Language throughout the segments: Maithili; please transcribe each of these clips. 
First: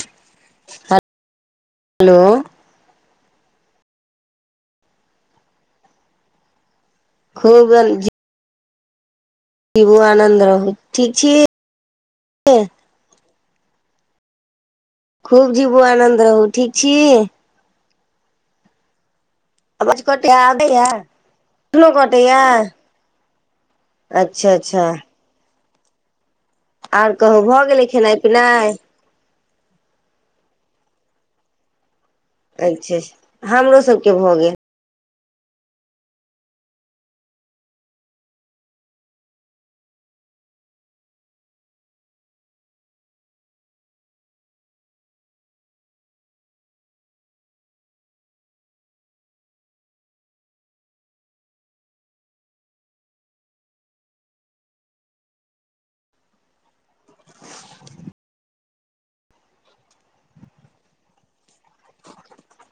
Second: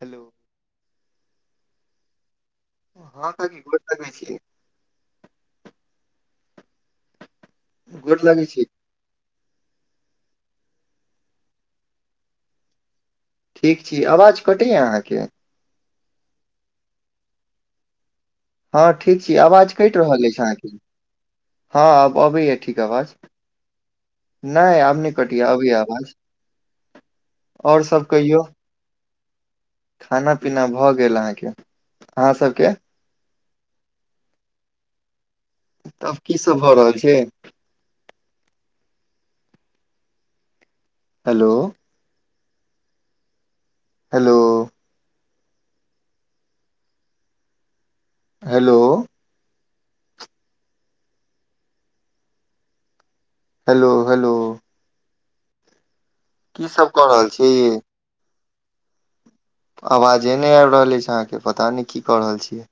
हेलो। [unintelligible] हेलो। [unintelligible] हँ काकी गोर लमे छिय। [unintelligible] खूब रंजीब। गोर लगै छी [unintelligible] जीू आनन्द रहू ठीक छी। [unintelligible] ठीक छै आवाज कटे। कटेया अहाँके। [unintelligible] ू आनन्द रहू ठीक छिय। [unintelligible] [unintelligible] हँ ठीक। ठीक आवाज कि रहल कटैया अछि आबैया एखनो हँब कटैया अबैय ठीक आवाज अच्छा नहि अच्छा आब नहि कटेया। आवाज। [unintelligible] आर कहू भऽ आओर गेलै सब खेनाइ कहियौ पिनाइ। खाना पीना भऽ गेल अहाँके। अहाँ सबके। [unintelligible] अच्छा हमरो सभके भऽ गेल। तब कीसभ भऽ रहल छै। [unintelligible] Hello. [unintelligible] Hello. [unintelligible] Hello. [unintelligible] Hello -hello. [unintelligible] कीसभ कऽ रहल छी। [unintelligible] आवाजे नहि आबि रहल अछि अहाँके पता नहि की कऽ रहल छियै।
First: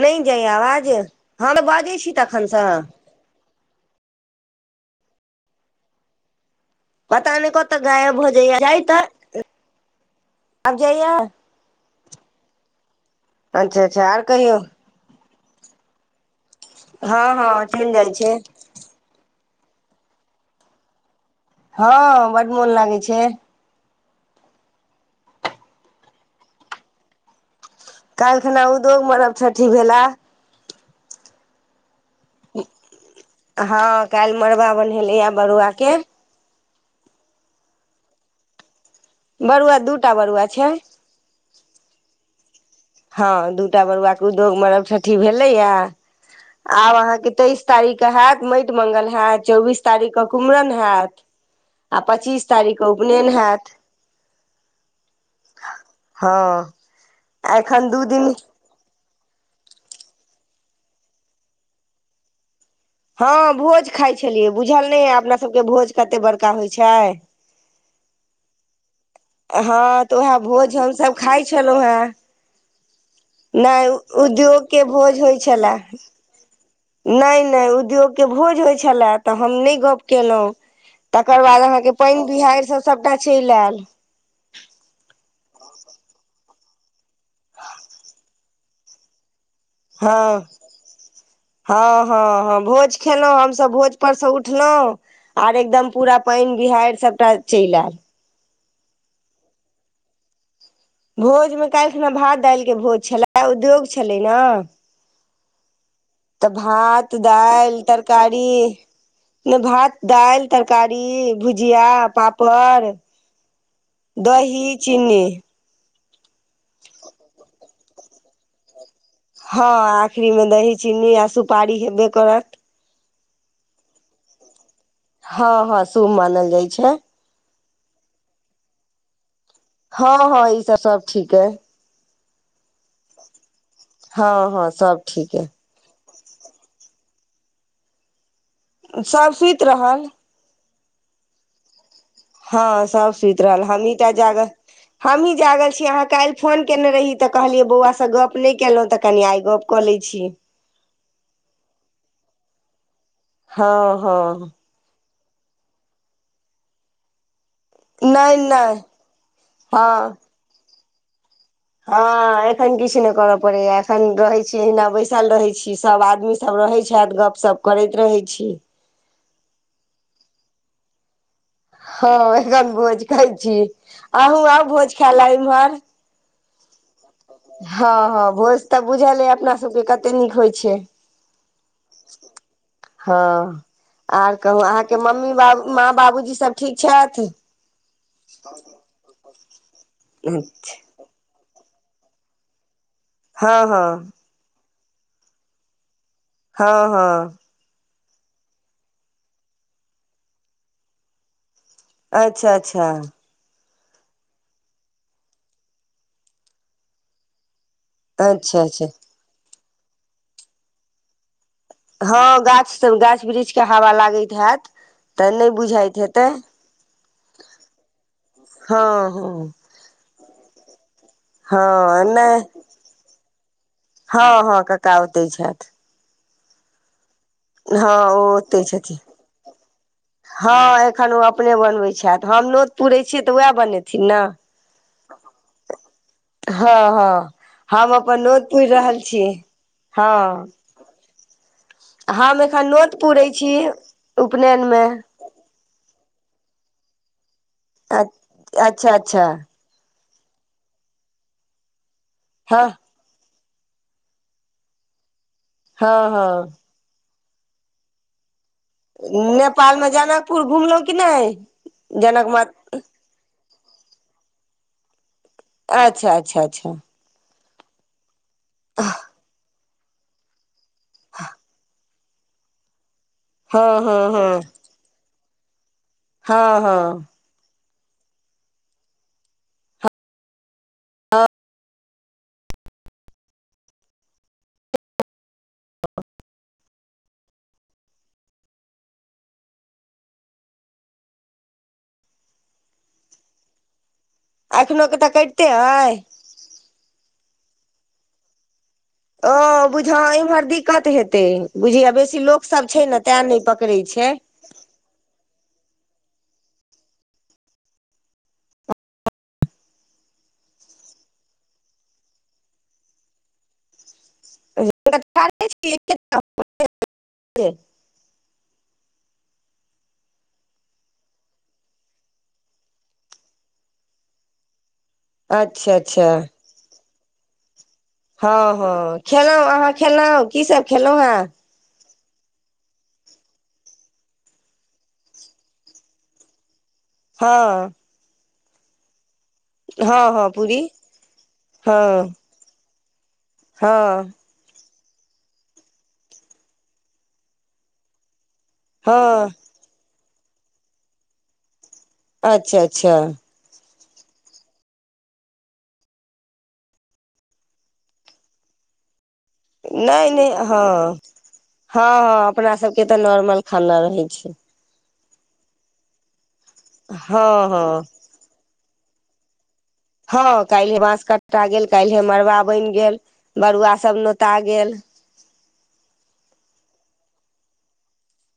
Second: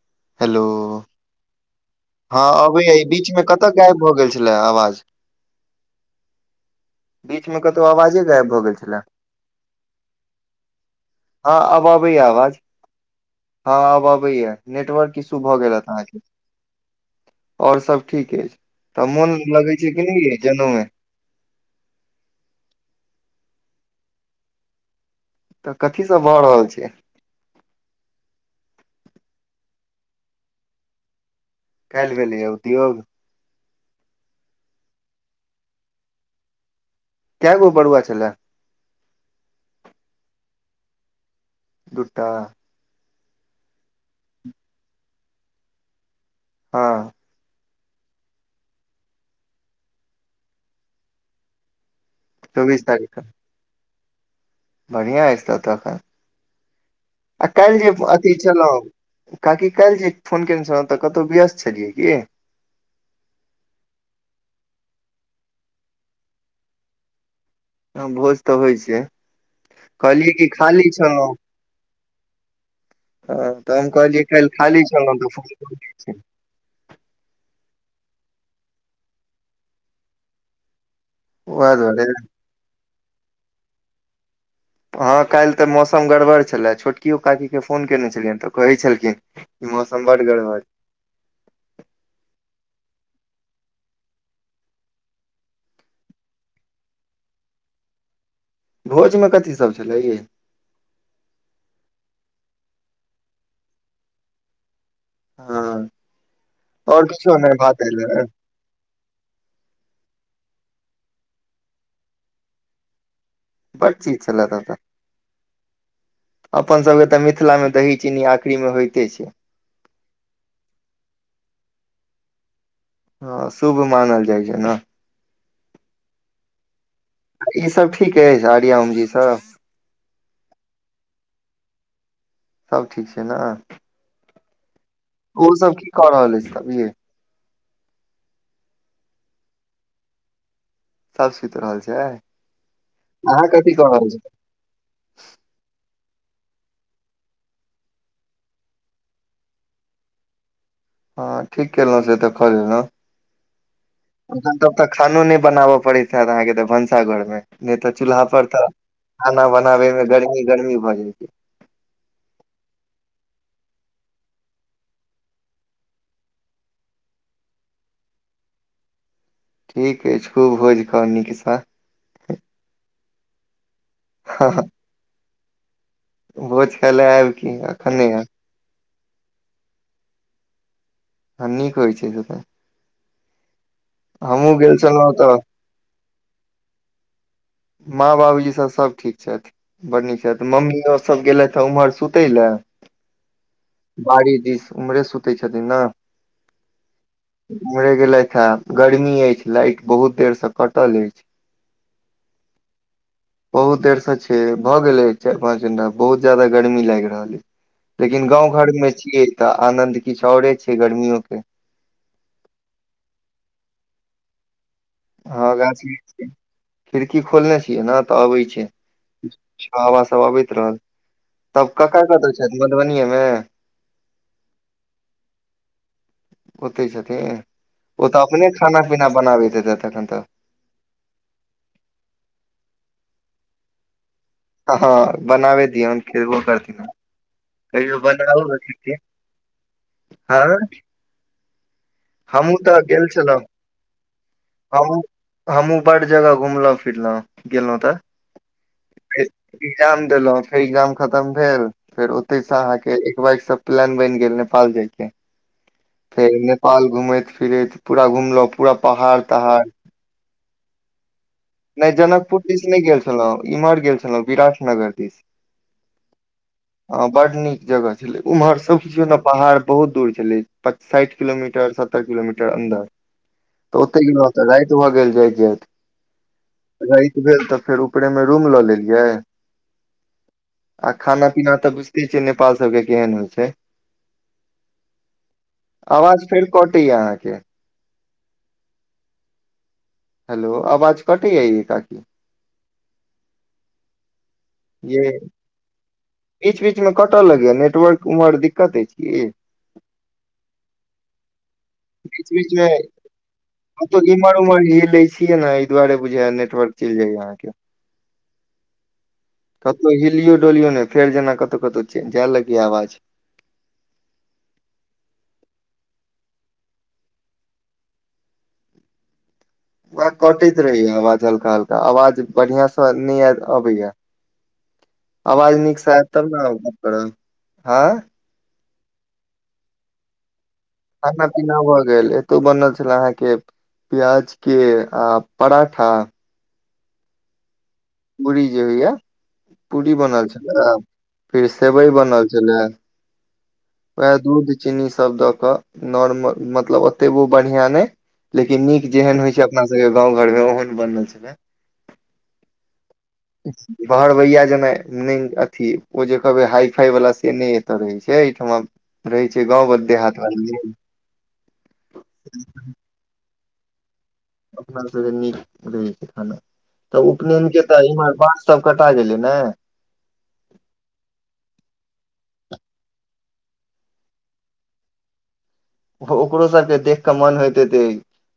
नहि जाइ हेलो आवाज हँ तऽ बाज। हँ, अबैये ई बीच मे कत गायब भऽ गेल छै छलै आवाज पता बीच नहि मे कतऽ कत्तौ अवाजे गायब भऽ ग़ायब भ जाइया गेल जाइ छेलै। तऽ आब जाइया हं आब अबइये आवाज, अच्छा हं अच्छा आब आर अबैये कहियौ नेटवर्क ईशु भऽ गेल हेतु अहाँके। हँ हँ हो और चल सब जाइ छै। ठीक अछि [unintelligible] तऽ मोन लगै छै क नहि जनेउमे। [unintelligible] हँ बड मोन लागै छै। [unintelligible] तऽ कथी सब भऽ रहल छै? काइलखना उदोग मरब ठठी भेले। कैल भेलइये उदयोग। हँ, काल्हि मड़बा बन्नहेलेयै बरुआ के। कै गो बडुआ छलै? बरुआ दू टा बरुआ छै। दु्टा। हँ, दूटा बरुआके उद्योग, मरबठ्ठठी भेलैयै आब हँ अहाँके तईस तारीखके हैत माटि मंगल हैत चौबीस तारीखक कुम्हरण हैत। आ पच्चीस चौबीस तारीखक तारीख के उपनयन हैत। बढ़िया अईछ त तऽ हँ अ काल्हि एखन दू जे दिन अथी चलब काकी काल्हि जे फोन कयने छलहुँ तऽ कतहु व्यस्त छलियै की? हँ, भोज खाई छलियै, बुझल नहि अई अपना सभके भोज कते बड़का होइ छै। हँ, भोज तऽ होइ छै। हँ तऽ कहलियै उएह कि भोज खाली हमसभ छौं खाइ छलहुँ हेँ नहि उद्योग के खाली छलहुँ भोज तऽ होइ फोन छले, नहि नहि उद्योग के भोज होइ छलए तऽ हम नहि गप्प केलहुँ तकर बाद उएह अहाँके दुआरे पानि बिहाड़ि सब सबटा चैल ऐल हँ, काल्हि तऽ मौसम सम गड़बड़ छलै छोटकियो काकी के फोन केने छलियनि तऽ कहै छलखिन ई मौसम बड हँ गड़बड़ हँ हँ हँ भोज खेलहुँ हमसभ भोजपरसँ उठलहुँ आर एकदम पूरा पानि बिहाड़ि सभटा चलि आयल। भोजमे कथीसभ छलै यई? भोजमे काल्हि खिना भात दालिके भोज छलै उद्योग छलै ना हँ तऽ आओर भात, किछो नहि भात दाईल, दालि तरकारी ई भात, दाईल, तर कारी, भुजिया, पापड़ बड चीज छले दही तब तऽ चीनी। अपन सब एत मिथिला मे दही चीनी आखरी मे होइ हां, आखिरी मे दही चीनी आ सुपारी हे बेकरट। हां, शुभ मानल जाइ छै ने। हँ हँ शुभ मानल जाइ छै। ईसभ ठीक अछि आर्या, ओम जी सब? हँ हँ ई सब सब ठीक की। सब ठीक छै ने। हँ हँ सब ठीक अइ और सब कि? क रहल अछि सब सुति रहल। सब सुति रहल छै। अहाँ हां, सब सुति रहल, कथी कऽ हमही टा छी जागल, हमही जागल छी अहां काल्हि फ़ोन कयने रही त कहलियै बौआसं गप नहि केलहुं त कनि आइ गप क लै छी। हां, ठीक केलहुं से त क लेलहुं। हां हां। खानो नहि बनाब' पड़ैत हयत अहां के त भनसाघर मे। नहि त चुलहा नहि पर त नहि खाना बनाबै मे गर्मी गर्मी भ' गेलै कि? हां, एखन किछु नहि करय पड़ैए, एखन रहै छी अहिना बैसल रहै छी, सब आदमी सब रहैत छथि, गपशप करैत रहै छी। ठीक अछि, खुब भोज खाउ नीक से। हां, सब भोज। खाइ छी। अहुं आउ भोज खायइले बिमार। भोज खाइले आबि हां हां भोज त बुझल अइ अपना सबके कते नीक होइ छै। हां नीक होइ छै से त हां। आर कहु, अहांके मम्मी तऽ बाबु, माँ बाबूजी सब ठीक छथि। माँ बाबुजी सब, सब ठीक छथि। बड नीक छथि, मम्मी और सब गेलैथ त उमहर सुतय लए हँ हँ बाड़ी दिस उम्हरे सुतै छथिन न। हँ हँ गेलथि हे, गर्मी अछि, लाइट बहुत देर से कटल अछि। अच्छा अच्छा बहुत देरसँ छिये, भऽ गेले चार पाँच घंटा, बहुत ज्यादा गर्मी लागि रहल अ। लेकिन गांव अच्छा घर अच्छा मे छियै त आनंन्द किछु औरे छै गर्मियो के। हां, गाछ सब, गाछ वृक्ष के हवा लागैत हयत। हां, गाछ वृक्ष छै, खिड़की खोलने छियै ने त अबै छै, हँ हँ हवा सब अबैत [unintelligible] तब कका हँ कतऽ छथि नहि मधुबनीये मे हँ हँ कका ओते छथि। ओते छथि। [unintelligible] हँ ओ तऽ अपने ओतै खाना छथिन पीना बनाबैत हेता। [unintelligible] हँ एखन ओ अपने बनबै छथि हम नोत पुरे छियै तऽ वएह बनेथिन ने। ह हँ बनाबे दिए कर द हँ हँ कहि हम अपन बना नोत पुरि रहल छी हँ। हम हमहुँ एखन तऽ नऽत गेल पुरै छलहुँ छी उपनयनमे। हमहुँ हमहुँ बड जगह घुमलो फिरलहु धत् अच्छा अच्छा इकजाम देलहुं फेर इकजाम खतम भेल। फेर ओतहिसँ हँ अहाँके एक बगसँ प्लान बनि गेल नेपाल जाइके। हँ फेर हँ नेपाल घुमेथ फिर पूरा घुमलो। नेपालमे जनकपुर घुमलहुं कि नहि जनक म ई मर गेल विराटनगर दिस माता अच्छा अच्छा अच्छा हँ बड नीक जगह छलै, उम्हर सबकुछ ने पाहाड़ बहुत दूर छलै। पच साइठ किलोमीटर सत साइठ किलोमीटर अन्दर तऽ हँ ओते गेल होत जााय त भ गेल जाइ। [unintelligible] हाँ-हाँ। फेर ऊपरे मे रूम ल लेली ये, आ खाना-पीना तऽ बुझते छियै नेपाल सबके केहेन होय छै, अवाज फेर कटे या अहाँ के। हेलो अवाज कटे या ये काकी। एखनो के ये तऽ कटिते अइ बीच-बीच मे कटै लगे नटवर्क उमहर दिक ओ बुझऽ इम्हर दिक्कत हेतै। बुझिय बेसी बीच लोक बीचमे सब छै ने तें नहि पकड़ै आ त छै इमर उम ह लै छिय ने दुआरे बुझाए नेटवर्क चैल जाय अहाँ के, कतो हिलयो डोलियो नै फेर जेना कतो कतो जे जाय लागी अवाज [unintelligible] [unintelligible] कटैत रहैया अवाज हल्का-हल्का, अवाज बढ़ियां से नै आएल अबैया। अवाज अच्छा नीक से आएत अच्छा तब ने हम गप्प करब। हय। हां खेलौ, अहाँ खेलौ। की सब खेलौ हैं। खाना पीना भऽ गेल, एतो बनल छल अहाँ के प्याज के आ पराठा हाँ। पुरी जे होय या। पूरी हँ बनल हँ पूरी छलै, फिर सेवय हँ बनल छलै। हँ उहाए दूध चीनी सब द क नॉर्मल मतलब ओतेबो बढ़िया नै लेकिन नीक जेहेन हँ होय छै अपना सके गाँव घर मे ओहन बनल छै। अच्छा-अच्छा। बहरवैया जेना नै अथी ओ जे कहबै हाई फाई वला से नै एता होय छै, ए ठमा रहै छै गाँव व देहात [unintelligible] हाँ हाँ अपना सबके ते नॉर मल खाना रहै छै। अपना सबके नीक लगै छै खाना। तऽ हँ उपनैन के ते हँ इम्हर बास सब कटा गेलै ने। हे मरबा बैन गेल, बरुआ सब नोता गेल। ओ ओकरो सबके देख के मन होएत हेते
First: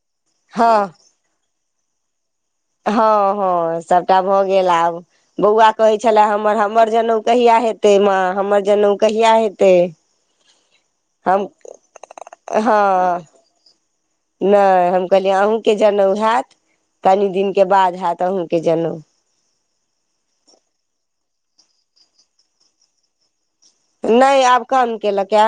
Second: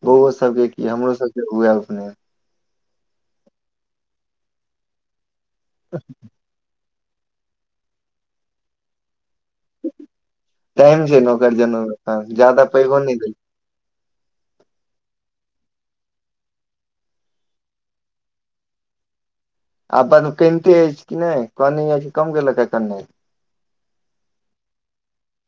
बौअवो सबके हँ की हमरो सबके हुआए ह। हँ हँ सबटा भऽ गेल आब। बौआ कहै छले हमर हमर जनउ कहिया हेते माँ हमर जनेउ कहिया हेतै टेएम छै नै हम ओकर जनोऊ मे, हाँ जादा पैघो ने दे नै हम कहलियै अहूँ के जनौउ हाएत, कनि दिन के बाद हाएत अहूँ के जनौउ। आ ब कैनते एछ की नै, कानै या कि कम केलक या काननाए। नै आब कम केलक या।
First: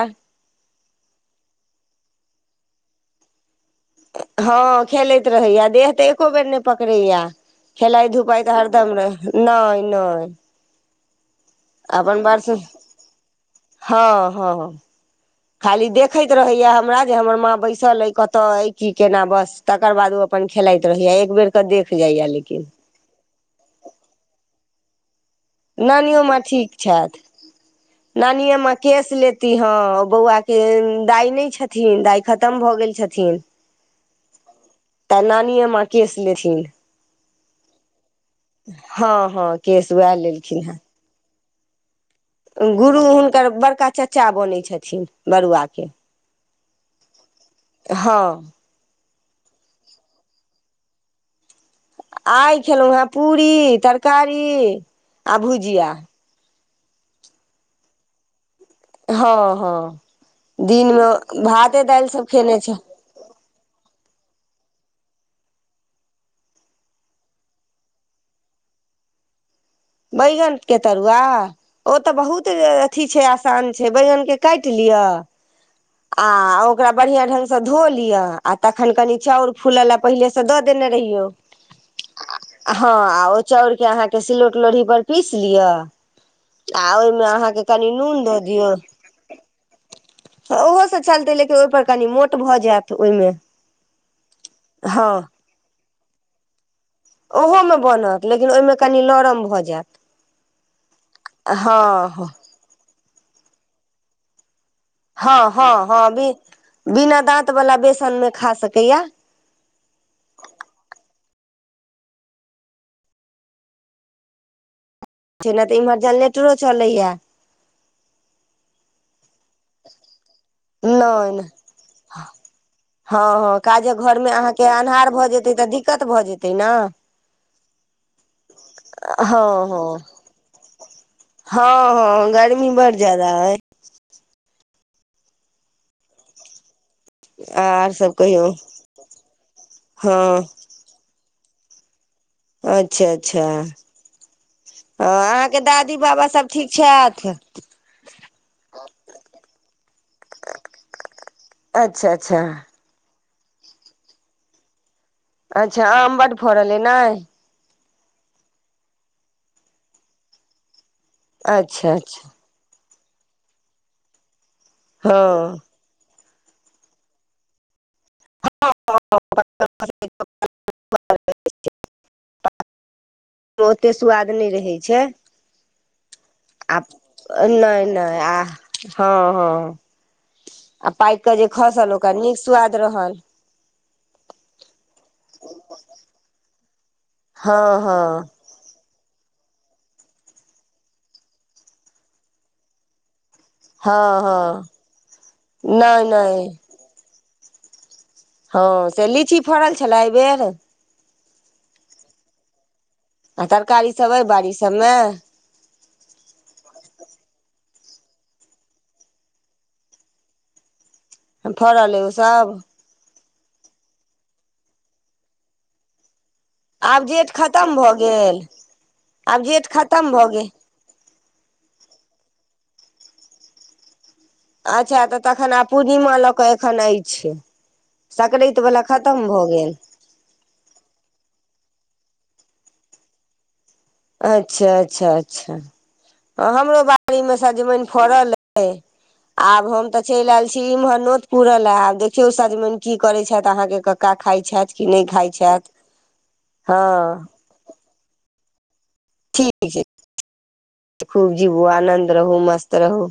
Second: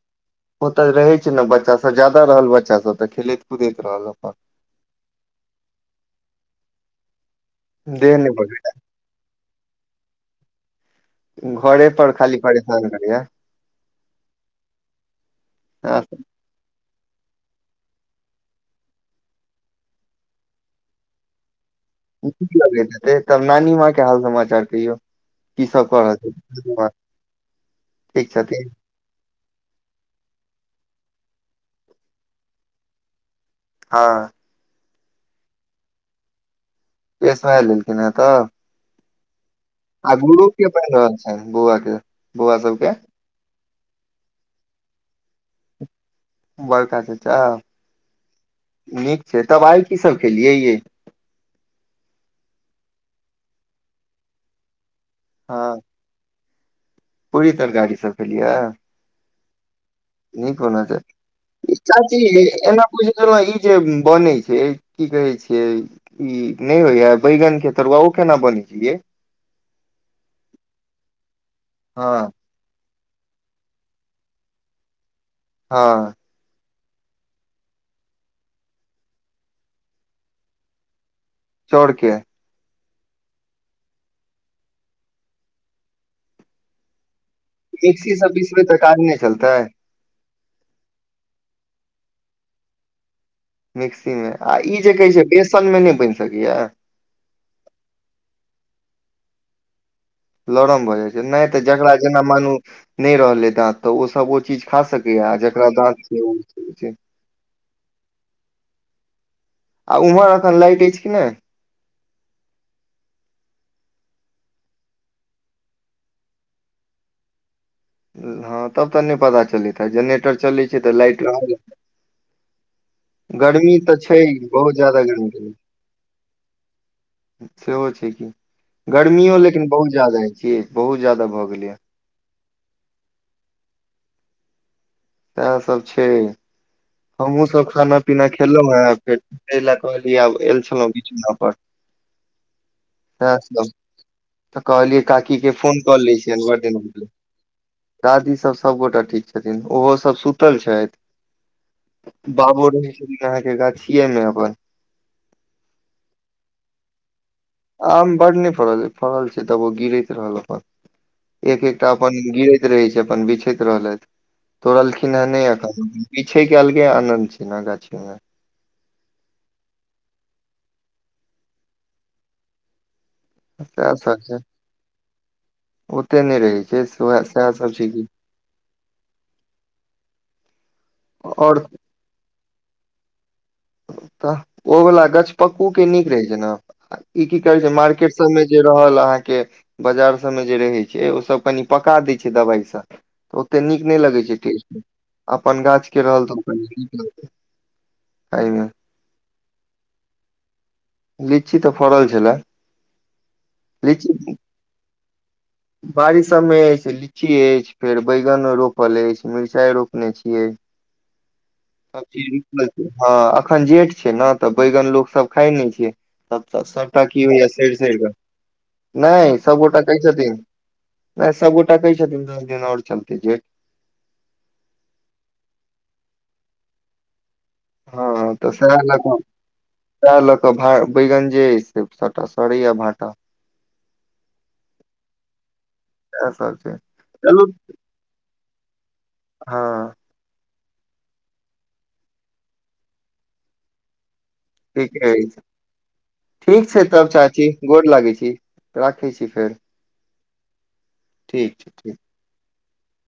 ओते रहे छै ने बच्चा सब जादा रहल बच्चा सब तऽ खेलैत। कुदैत रहल अपन हँ खेलैत रहहि आ देह तऽ एको बेर नहि पकड़े य। खेलइ देह नहि धुपाइ तऽ हरदम रह नहि नहि। बगैर घरे पर अपन खाली बर्ष परेशान करैया हँ हँ खाली हँ देखैत रहैया हमरा जे हमर माँ बैसल अ कतऽ अ की केना बस तकर बाद ओ अपन खेलाइत रहहिया एक बेर कऽ देख जाइया नीक लेकिन लगैत हेते तब नानी माँ के हाल समाचार कैयो। नानिओमे ठीक छथि ठीक छथिन नानिेमे केश लेती हँ बौआके दाइ नहि छथिन दाइ खतम भऽ गेल छथिन। हँ। ते नानी माकिसथिन। प्मलथि तऽ। हँ हँ। केश उएह आगू लेलखिन रोपिय हेँ पै ने ह बोआ। गुरु हुनकर बड़ कका चचा बनै छथिन बरुआ के। बड़का छै हँ न तब आइ की सब खेलियै ये। आइ खेलहुँ हेँ पूरी तरकारी हँ आभूजिया। पूरी तर गाड़ीसँ फैेलियिया। हँ हँ। न कोना दिनमे छै भाते दालि सभ खेने छै साचीना पजिश ई जे बने छै की कहै छियै ई नहि होइए बैगनके तरुआओ केना बनै छियै। बैगनतके तरुआा ओ तऽ हँ बहुत अथी छै आसान छै बैगनके काटि लिअ हँ आ ओकरा बढ़ियां ढंग से धो लिअ आ तखन कनि चाउर फूल ल पहिले से दऽ देने रहियौ। चौड़के। हँ आ ओ चाउर के अहाँके सिलौट लोढ़ी पर पीस लियअ आ ओहिमे अहाँके कनि एकसी नून स दऽ बीसमे तऽ काज नहि चलतै। ह ओहो से चलतै लेकिन ओहिपर कनि मोट भऽ जायत ओहिमे। मिक्सी में आ ई जे कहै हँ छै बेसन में नहि बन सीिया। ओहोमे बनत लेकिन ओहिमे कनि नरम भऽ जायत। लरम भऽ जाइ छै नहि तऽ हँ झकड़ा जेना हँ मनू नहि रहलै दाँत तऽ ओसभ ओ चीज खा सकैया आ हँ जकरा हँ हँ दाँत छै ओ छै बिना दाँत वालला बेसनमे खा सकैया। आ उम्हर एखन लाइट अछि कि नहि छै नहि तऽ इम्हरजेंेटरो चलैए। हँ तब तऽ नहि पता नहि नहि हँ हँ काजे घर मे अहाँके अन्हार भऽ जेतै तऽ दिक्कत ग भऽ जेतै ने हँ हँ ग। ी बड़ जादा है। तएह सब छै। हमहुँ सब आर खाना सब पीना कहियौ खेलहुं हे फेर लए कहलिय आब हँ एल छलहुं बिीचना पर अच्छा अच्छा सएहसभ तऽ कहलियै काकीके अहाँके फोन कऽ दादी लै बाबा छियनि सब बर ठीक दिन भेलै छथि दादीसभ सभगोटा ठीक छथिन ओहोसभ सुतल अच्छा छथि। अच्छा बाबो रह अहाँके गाछिए मे अपन। अच्छा आम बड फड़ले ने। आम बड नहि फड़ल फड़ल छै तब ओ गिरैत रहल अपन एक एकटा अच्छा अपन अच्छा गिरैत रहै छै। अपन बिछैत रहलथि। तोड़लखिन हे नहि हँ एखन। पीछे कलके आनंन्द सि ने गाछीमे। [unintelligible] मे ओतेक सएह सब सुआाद छै नहि रहैत छै। ओते नहि रहै आ छै सएह सएह सब नहि छै कि नहि आ हँ हँ आ पाक के जे आओर खसल ओकरा नीक स्वाद रहल। तऽ ओवला गछ पकू क नीक रहे छै ने। ई की करै हँ छै हँ मार्केट सब में जे रहल अहाँके के बाजार सभमे जे रहै छै ओसभ कनि पका दै छै दबाइसँ तऽ ओतेक नीक नहि हँ लगैत छै हँ टेस्ट अपन नहि गाछके रहल नहि तऽ नीक ल। हँ से लीची फड़ल छलए एहिबेर। लीची तऽ फड़ल छल। आ तरकारी सभ अइ बाड़ी सबमे। बारिश सभमे अछि लीची अछि फेर बैगनो रोपल अछि मिरचाई रोपने छियै। फड़ल अइ सब ओ सब चीज ह अखन जेठ छै ने तऽ बैगन लोक सब खााय नहि छै। सबटा सबटा आब की जेठ होइय सेर खतम भऽ सर गेल नहि आब सब जेठ गोटा कहै खतम भऽ छथिन। गेल नहि सभगोटा कहै छथिन दस दिन आओर चलतै जेठ अच्छा तऽ तखन आब पूर्णिमा लऽ कऽ एखन अछि। हँ तऽ सकरैत सएह वला ल कऽ खतम भऽ गेल सएह लऽ कऽ भ बैगनज सटा सरीा भाटा। अच्छा अच्छा अच्छा सएह ह सब छै हमरो बाड़ी मे चलू सजमनि फड़ल ह। हँ आब हम तऽ चलि आयल छी इम्हर नोत पुरल ल आब देखियौ सजमनि की करे छथि अहाँके क ठीके ठीक छै तब हँ चाह छी गोर लागै छी। राखै छी फेर ठीक ह खूब ठीक जीवो छै ठीक आनन्द रहू मस्त। रहू।